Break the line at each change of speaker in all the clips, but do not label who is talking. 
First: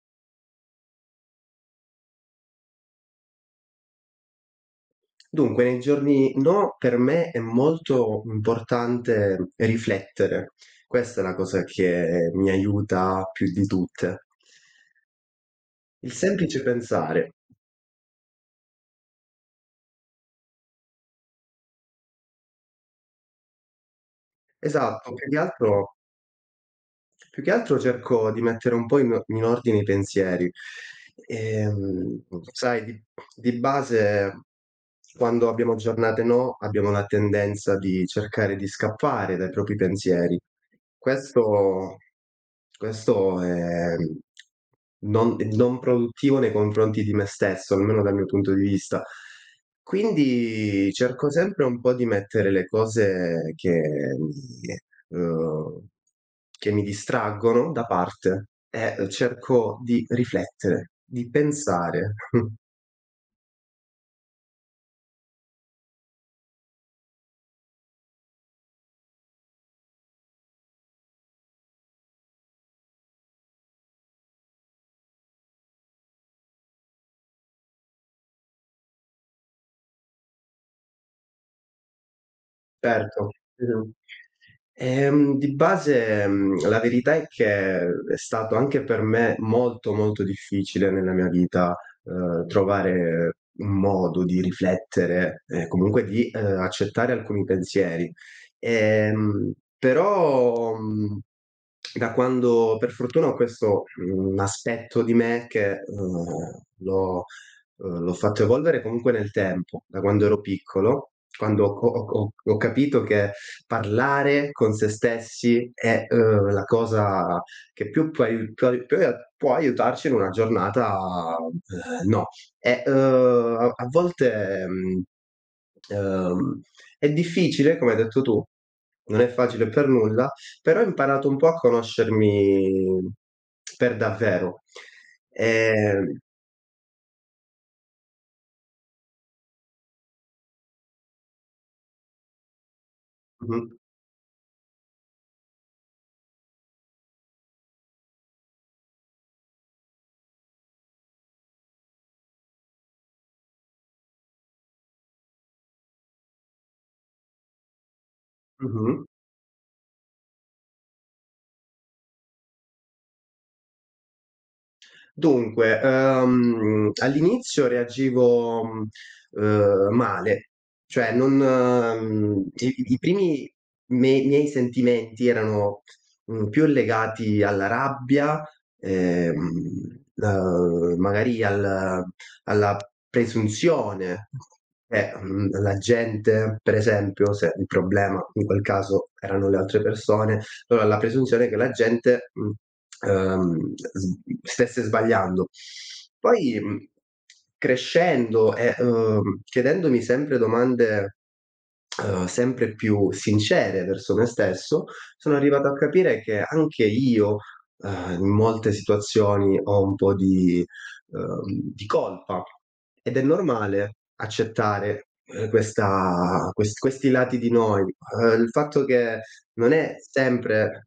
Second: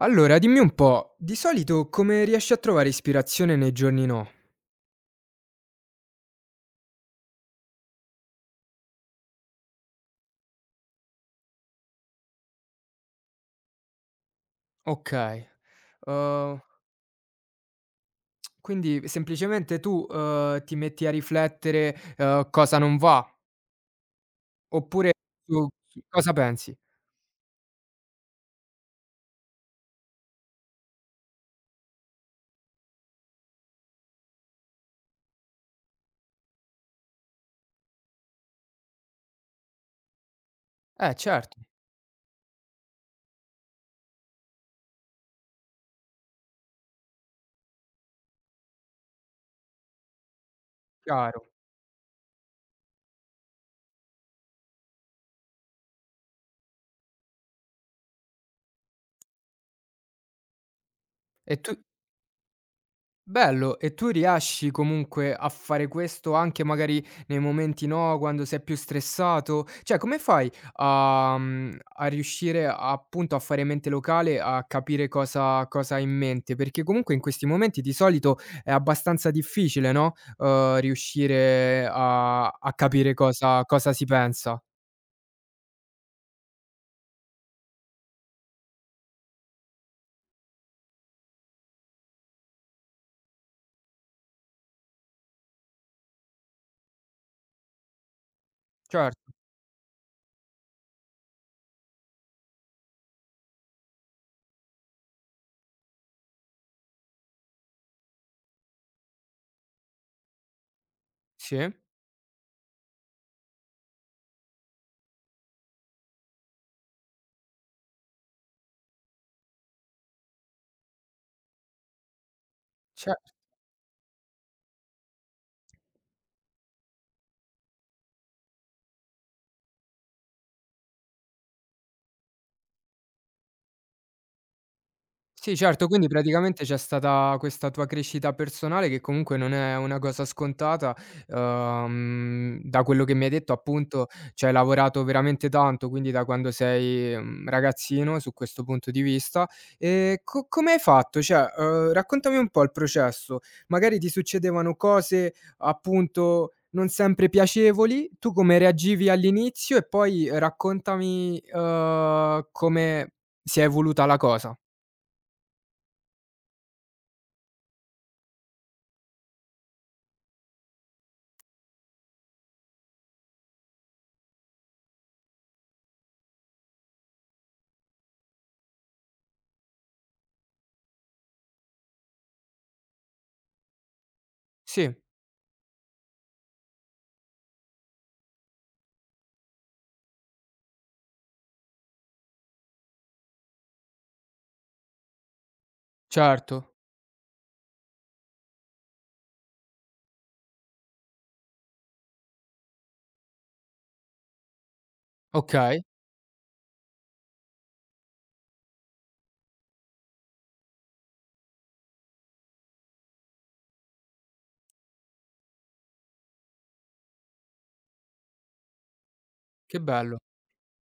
Allora, dimmi un po', di solito come riesci a trovare ispirazione nei giorni no?
Dunque, nei giorni no, per me è molto importante riflettere. Questa è la cosa che mi aiuta più di tutte.
Okay.
Il
uhm,
semplice pensare.
quindi semplicemente tu, ti metti a riflettere, cosa non va,
Esatto,
oppure
più che
su
altro.
su cosa pensi?
Più che altro cerco di mettere un po' in ordine i pensieri. Ehm, sai di base quando abbiamo giornate no, abbiamo la tendenza di cercare di scappare dai propri pensieri.
Eh certo,
Questo questo è non produttivo nei confronti di me stesso, almeno dal mio punto di vista. Quindi cerco
chiaro.
sempre un po' di mettere le cose mi uhm, che mi distraggono da parte e cerco di riflettere, di
E tu
pensare.
Bello, e tu riesci comunque a fare questo anche magari nei momenti no, quando sei più stressato? Cioè, come fai a riuscire appunto a fare mente locale, a capire cosa hai in mente? Perché comunque in questi momenti di solito è abbastanza difficile, no, riuscire a capire
Certo,
cosa
mh-mh.
cosa si pensa.
Di base, la verità è che è stato anche per me molto, molto difficile nella mia vita, trovare un modo di riflettere e comunque di, accettare alcuni pensieri.
Certo,
Ehm, però, da quando per fortuna ho questo, aspetto di me che, l'ho fatto evolvere comunque nel tempo, da quando ero piccolo,
sì.
quando ho capito che parlare con se stessi è, la cosa che più può aiutarci in una giornata, uhm, no. E,
ce
a volte, uhm, è difficile, come hai detto tu, non è facile per nulla, però ho imparato un po' a conoscermi per davvero.
Sì, certo, quindi
Ehm
praticamente c'è stata questa tua crescita personale che comunque non è una cosa scontata. Da quello che mi hai detto
mh-mh,
appunto ci hai lavorato veramente tanto, quindi da quando sei, ragazzino su questo punto di vista. E co come hai fatto? Cioè, raccontami un po' il processo. Magari ti succedevano cose appunto non sempre piacevoli, tu come
mh-mh.
reagivi all'inizio e poi raccontami, come si è evoluta la cosa.
Dunque, all'inizio reagivo, male, cioè non i primi me miei sentimenti erano, più legati alla rabbia, ehm, magari al alla presunzione
Sì.
che, la gente per esempio, se il problema in quel caso erano le altre persone, allora la presunzione è che la gente, s stesse sbagliando. Poi,
Certo,
crescendo e, chiedendomi sempre domande, sempre più sincere verso me stesso, sono arrivato a
okay,
capire che anche io, in molte situazioni ho un po' di colpa ed è normale accettare, questa quest questi lati di noi. Il fatto che non
che
è
bello.
sempre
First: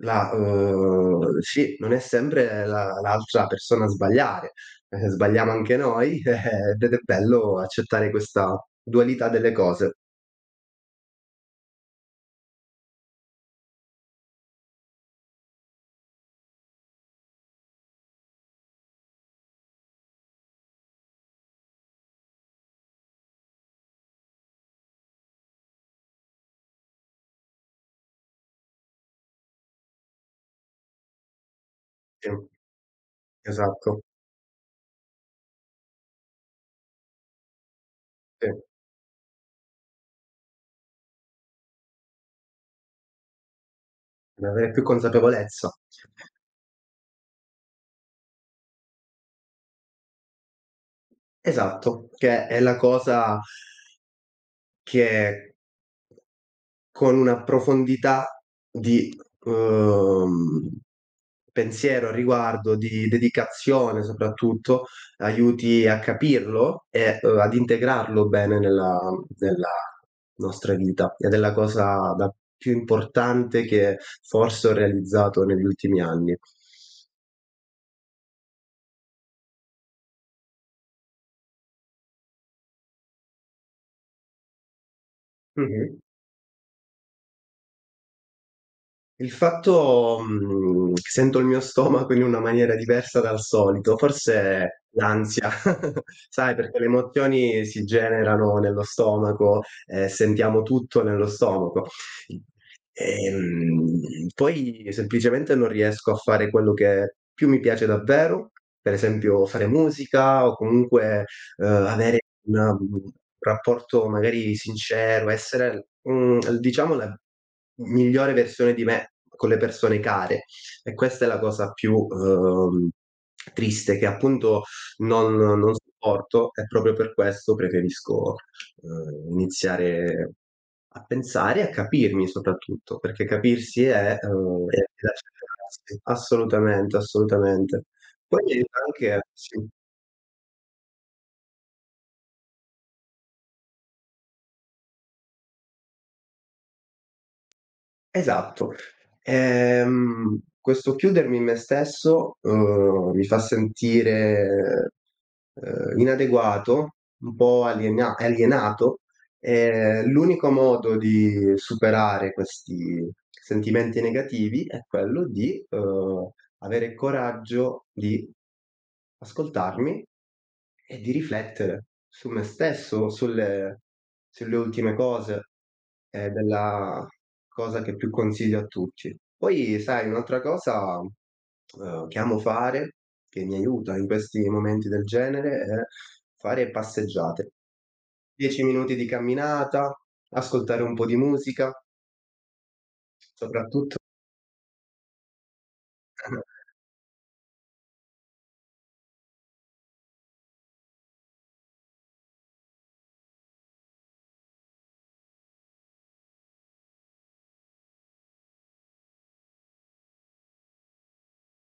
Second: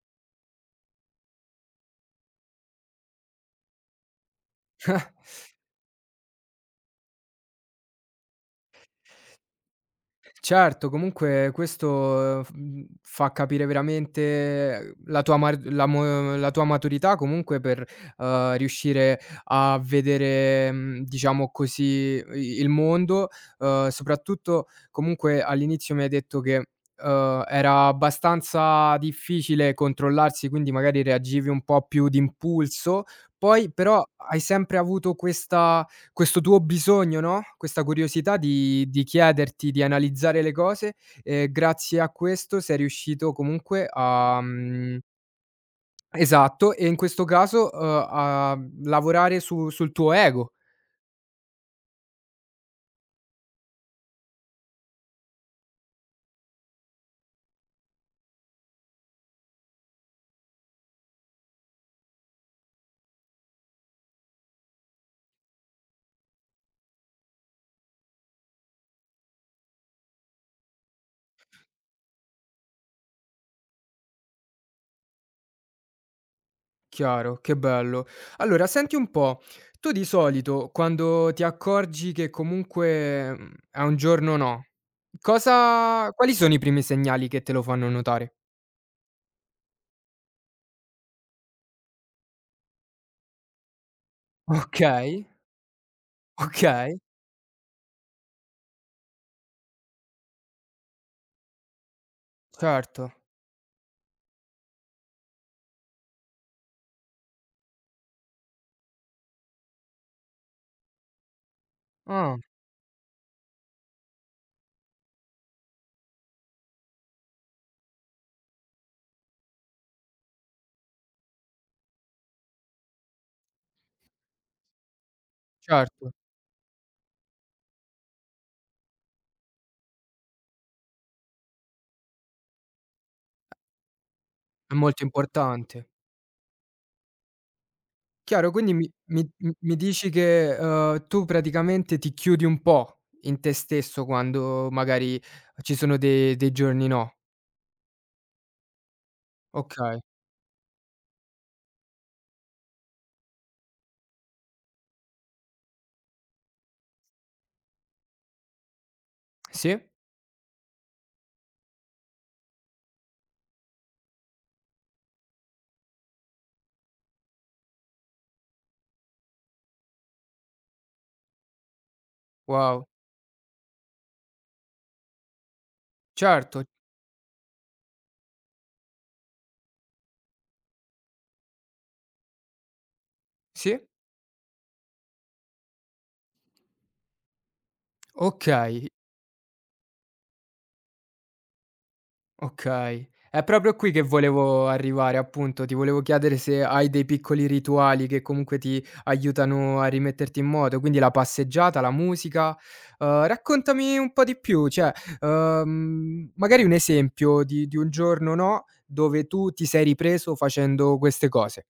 la sì, non è sempre la l'altra persona a sbagliare. Sbagliamo anche noi, ed è bello accettare questa dualità delle cose.
Certo, comunque questo, fa capire veramente la tua mar la mo la tua maturità comunque per, riuscire a vedere, diciamo così, i il mondo, soprattutto comunque all'inizio mi hai detto che, era abbastanza difficile controllarsi, quindi magari reagivi un po' più
Sì,
d'impulso, poi
esatto,
però hai sempre avuto questa questo tuo bisogno, no, questa curiosità
sì, ad
di chiederti, di analizzare le cose, grazie a questo sei riuscito comunque a,
avere più consapevolezza.
esatto, e in questo caso, a lavorare su sul tuo ego.
Esatto, che è la cosa che con una profondità di uhm pensiero a riguardo, di dedicazione soprattutto, aiuti a capirlo e, ad integrarlo bene nella nostra vita ed è la cosa da più importante che forse ho realizzato negli ultimi anni.
Chiaro, che bello. Allora senti un po', tu di solito quando ti accorgi che comunque, è un giorno no,
Mh-mh.
cosa quali sono i primi segnali che te lo fanno notare?
Il fatto, che sento il mio stomaco in una maniera diversa dal solito, forse
Okay,
l'ansia, sai perché le
okay,
emozioni si generano nello stomaco e sentiamo tutto nello stomaco.
certo.
Poi semplicemente non riesco a fare quello che più mi piace davvero, per esempio fare musica o comunque avere
Ah,
un rapporto magari sincero, essere, diciamo la migliore versione di me con le persone care. E questa è la cosa più, triste che appunto non
certo.
sopporto e proprio per questo preferisco, iniziare a pensare e a capirmi soprattutto, perché capirsi è, uhm,
È
è è
molto importante.
accettarsì. Assolutamente, assolutamente. Poi
Chiaro,
mi
quindi
aiuta
mi
anche
mi m
sì.
mi dici che, tu praticamente ti chiudi un po' in te stesso quando magari ci sono de dei giorni no.
Esatto.
Okay.
Questo chiudermi in me stesso, mi fa sentire, inadeguato, un po' alienato,
Sì?
e l'unico modo di superare questi sentimenti negativi è quello di, avere il coraggio di ascoltarmi e di riflettere su me
Wow.
stesso, sulle ultime cose. È
Certo.
della cosa che più consiglio a tutti. Poi sai un'altra cosa, che amo fare, che mi
Sì?
aiuta in questi momenti del genere, è fare passeggiate. 10
Okay.
minuti di camminata, ascoltare un po' di musica,
Okay. È proprio qui
soprattutto.
che volevo arrivare, appunto. Ti volevo chiedere se hai dei piccoli rituali che comunque ti aiutano a rimetterti in moto, quindi la passeggiata, la musica. Raccontami un po' di più, cioè, magari un esempio di un giorno, no, dove tu ti sei ripreso facendo queste cose.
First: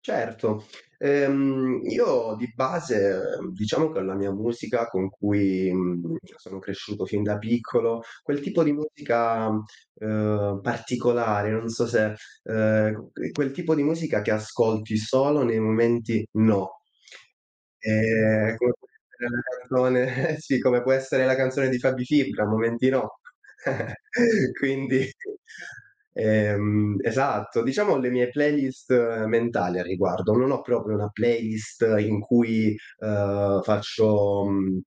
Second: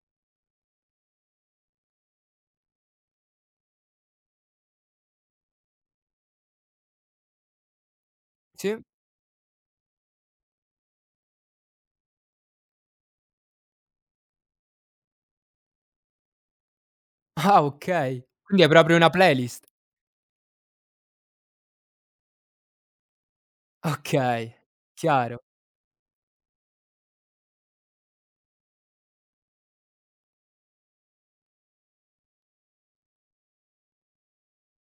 Certo, io di base, diciamo che la mia musica con cui, sono cresciuto fin da piccolo, quel tipo di
Sì.
musica, particolare, non so se quel tipo di musica che ascolti solo nei momenti no.
Ah, okay.
Ehm,
Quindi hai
come
proprio
può
una
essere
playlist.
la canzone eh sì, come può essere la canzone di Fabri Fibra, "Momenti no".
Okay,
Quindi
chiaro,
esatto, diciamo le mie playlist mentali al riguardo. Non ho proprio una playlist in cui, ehm, faccio, mhmm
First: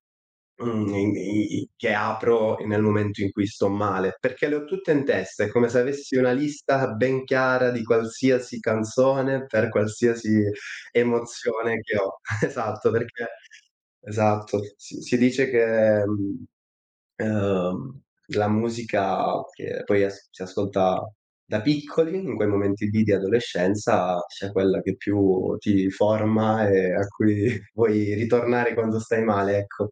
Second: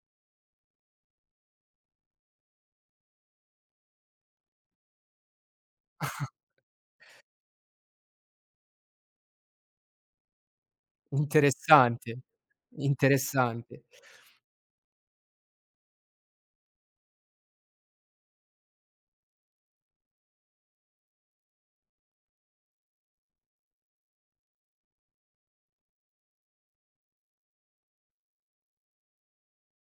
Mhmm, i che apro nel momento in cui sto male, perché le ho tutte in testa, è come se avessi una lista ben chiara di qualsiasi canzone per qualsiasi emozione che
interessante,
ho. Esatto, perché
interessante.
esatto, si dice che, ehm, la musica che poi as si ascolta da piccoli, in quei momenti lì di adolescenza, sia quella che più ti forma e a cui vuoi ritornare quando stai male, ecco.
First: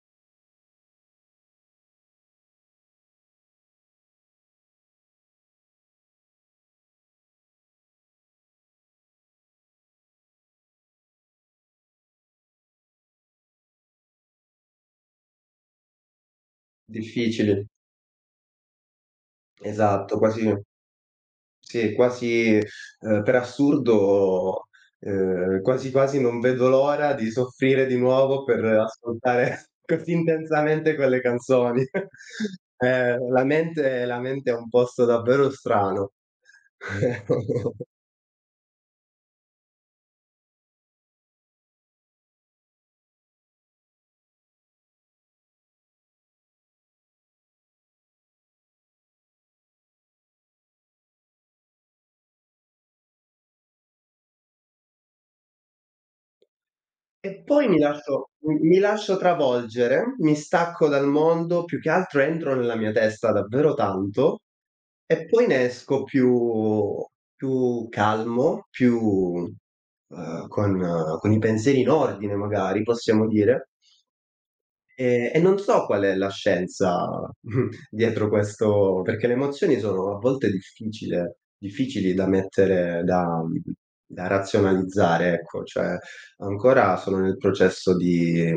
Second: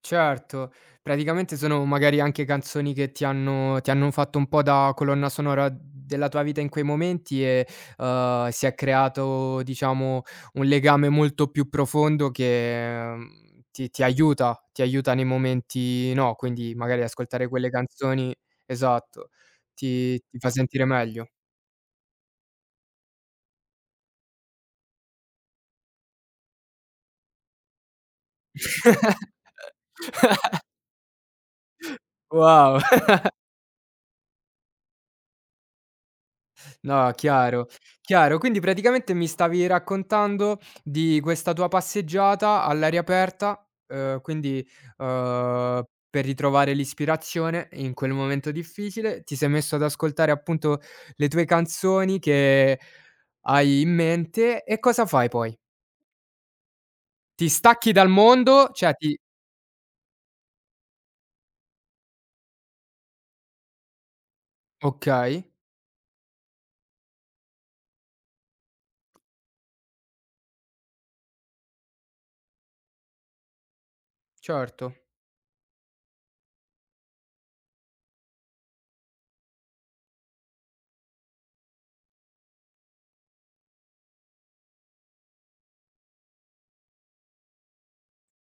Certo, praticamente sono magari anche canzoni che ti hanno fatto un po' da colonna sonora della tua vita in quei momenti e, si è creato diciamo un legame molto più profondo che, ti aiuta nei momenti no, quindi magari ascoltare
Difficili,
quelle canzoni, esatto, ti
esatto,
ti fa
quasi
sentire meglio.
sì, quasi, per assurdo, quasi quasi non vedo l'ora di soffrire di nuovo per ascoltare così intensamente quelle canzoni.
Wow!
La mente è un posto davvero strano.
No, chiaro, chiaro. Quindi praticamente mi stavi raccontando di questa tua passeggiata all'aria aperta, quindi, per ritrovare l'ispirazione in quel momento difficile, ti sei messo ad ascoltare appunto le tue canzoni che hai in mente e cosa fai poi?
E
Ti
poi mi
stacchi dal
lascio mi
mondo?
mi
Cioè
lascio
ti
travolgere, mi stacco dal mondo, più che altro entro nella mia testa davvero tanto e
Okay,
poi ne esco più calmo, più, con i pensieri in ordine magari, possiamo dire.
certo,
E non so qual è la scienza dietro questo perché le emozioni sono a volte difficile difficili da mettere da razionalizzare, ecco, cioè ancora sono nel processo di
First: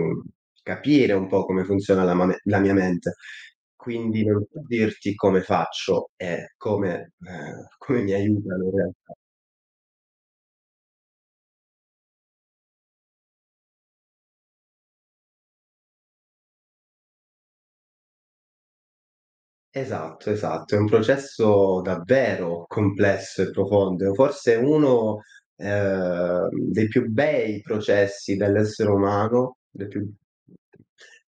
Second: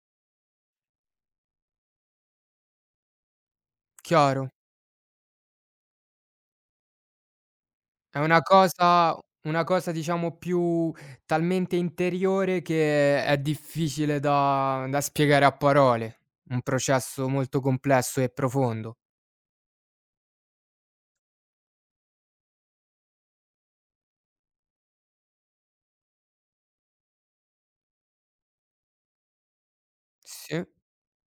capire un po' come funziona la ma me la mia mente. Quindi non
chiaro.
so dirti come faccio e come come mi
È una
aiutano in realtà.
cosa una cosa diciamo più talmente interiore che è difficile da spiegare a parole. Un processo molto complesso e profondo.
Esatto, esatto. È un processo davvero complesso e profondo. Forse uno, dei più bei processi dell'essere umano, dei più
Sì,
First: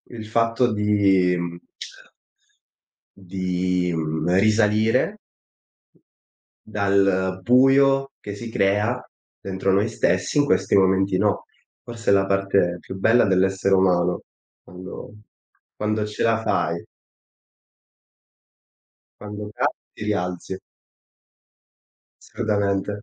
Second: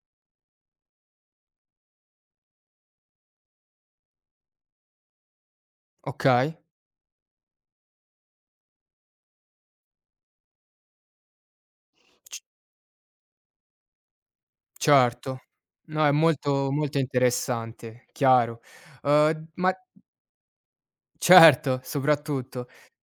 il fatto di risalire
okay,
dal buio che si crea dentro noi stessi in questi momenti no. Forse è la
c
parte più bella dell'essere umano, quando
certo.
quando
No, è
ce la
molto
fai,
molto interessante, chiaro.
quando
Ma
cadi ti rialzi.
certo, soprattutto.
Assolutamente.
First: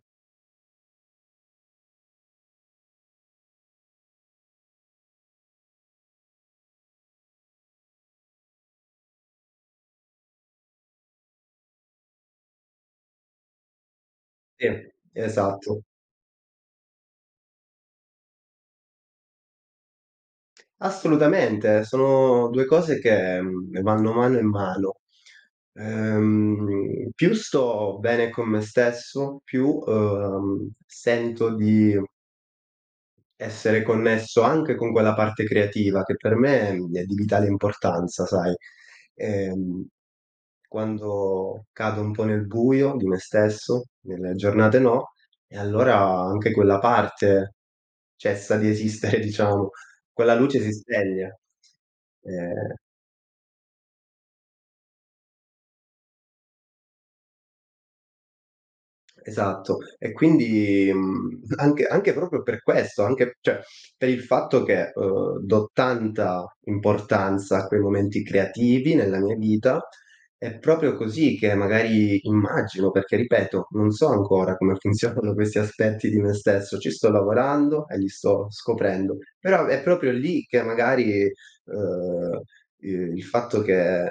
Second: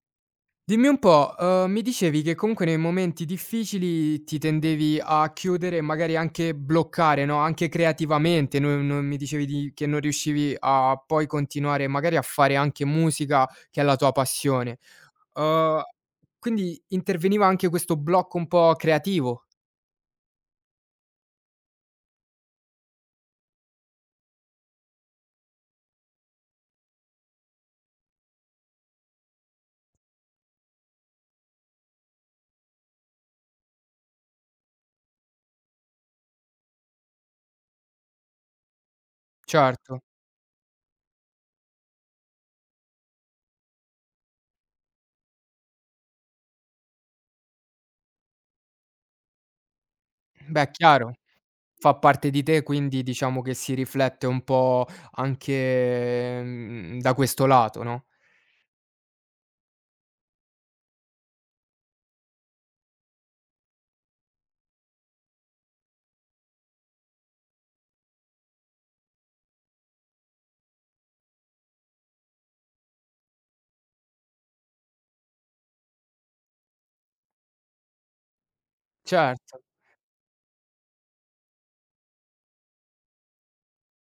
Dimmi un po', mi dicevi che comunque nei momenti difficili ti tendevi a chiudere e magari anche bloccare, no, anche creativamente, no non mi dicevi di che non riuscivi a poi continuare magari a fare anche musica che è la tua passione.
Sì,
Uhm,
esatto.
quindi interveniva anche questo blocco un po' creativo.
Assolutamente, sono 2 cose che, vanno mano in mano. Più sto bene con me stesso, più, sento di essere connesso anche con quella parte creativa che per me, è di vitale importanza, sai. Ehm,
Certo,
quando cado un po' nel buio di me stesso, nelle giornate no, e allora anche quella parte cessa di esistere, diciamo. Quella luce
beh
si
chiaro,
spegne.
fa parte di te
Ehm
quindi diciamo che si riflette un po' anche, da questo lato, no?
Esatto. E quindi, anche proprio per questo, anche cioè per il fatto che, do tanta importanza a quei momenti creativi nella mia vita, è proprio così che magari immagino, perché ripeto, non so ancora come funzionano questi aspetti di me stesso, ci sto lavorando e li sto scoprendo,
Certo.
però è proprio lì che magari, uhm, i il fatto che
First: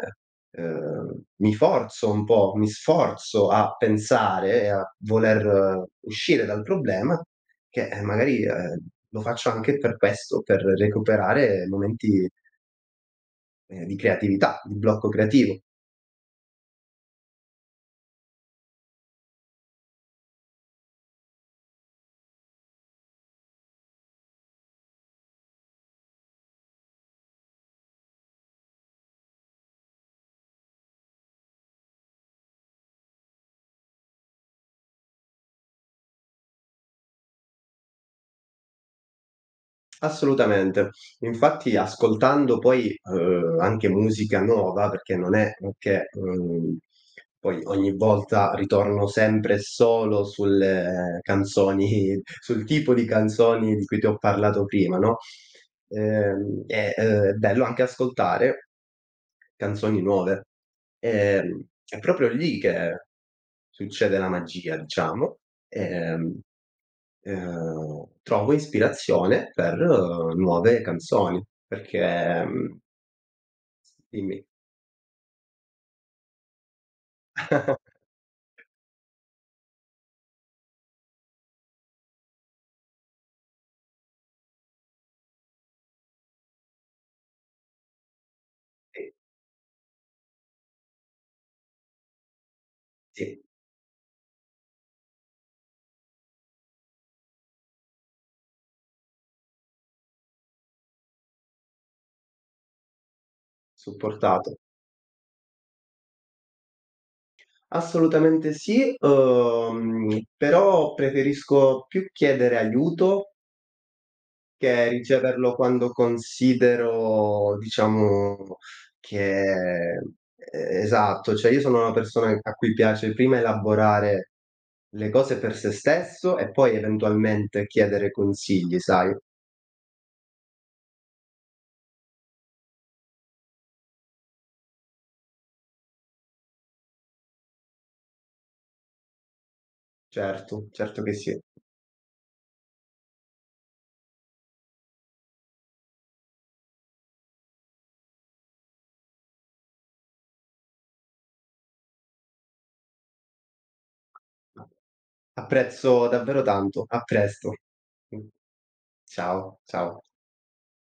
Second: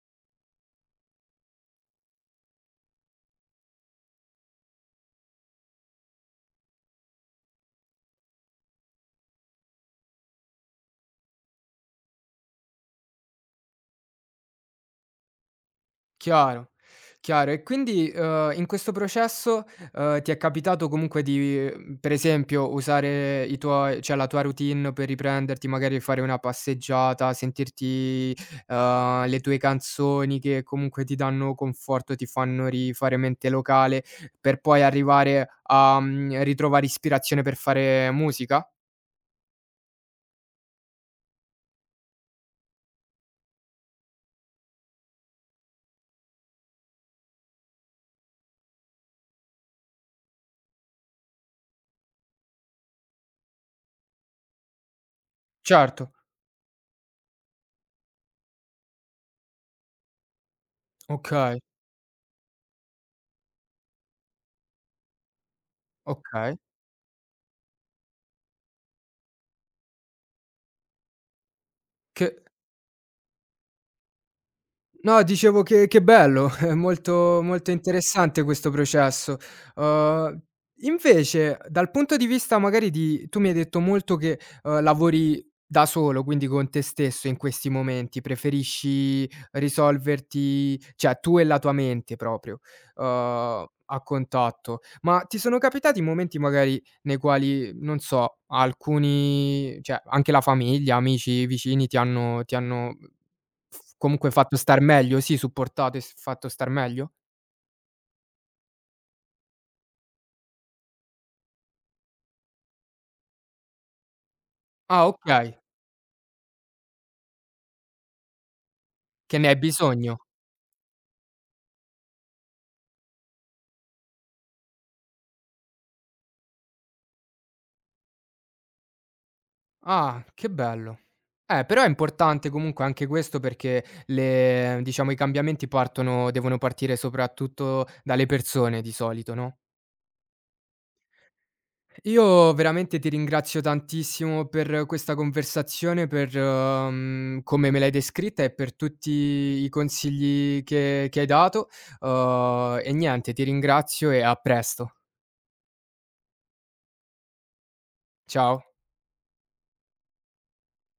mi forzo un po', mi sforzo a pensare e a voler uscire dal problema, che, lo faccio anche per questo, per recuperare momenti, di creatività, di blocco creativo.
Chiaro, chiaro. E quindi, in questo processo, ti è capitato comunque di, per esempio usare i tuoi cioè la tua routine per riprenderti, magari fare una passeggiata, sentirti, le tue canzoni che comunque ti danno conforto, ti fanno rifare mente locale, per poi arrivare a, ritrovare ispirazione per fare musica?
Assolutamente. Infatti ascoltando poi, anche musica nuova, perché non è che, poi ogni volta ritorno sempre e solo sulle canzoni sul tipo di canzoni di cui ti ho parlato prima, no,
Certo,
è, bello anche ascoltare canzoni nuove.
okay,
Ehm, è proprio lì che succede la magia, diciamo. Ehm
okay.
trovo ispirazione per nuove canzoni,
Che
perché dimmi.
No, dicevo che bello, è molto molto interessante questo processo. Uhm, Invece dal punto di vista magari di tu mi hai detto molto che, lavori da solo, quindi con te stesso in questi momenti,
Sì,
preferisci risolverti cioè tu e la tua mente proprio,
sì,
uhm, a contatto. Ma ti sono capitati momenti magari nei quali, non so, alcuni cioè anche la famiglia, amici, vicini ti hanno F comunque fatto
supportato.
star meglio? Sì, supportato e s fatto star meglio?
Assolutamente sì, però preferisco più chiedere aiuto che
Ah,
riceverlo
okay,
quando considero, diciamo,
che
che.
ne hai bisogno.
E esatto, cioè io sono una persona a cui piace prima elaborare le cose per se stesso e poi eventualmente chiedere consigli, sai?
Ah, che bello. Però è importante comunque anche questo perché le diciamo i cambiamenti partono devono partire soprattutto dalle persone di solito, no?
Certo, certo che sì.
Io veramente ti ringrazio tantissimo per questa conversazione, per, come me l'hai descritta e per tutti i consigli che hai dato, e niente, ti ringrazio e a presto.
Apprezzo davvero tanto. A presto. Mh.
Ciao.
Ciao, ciao.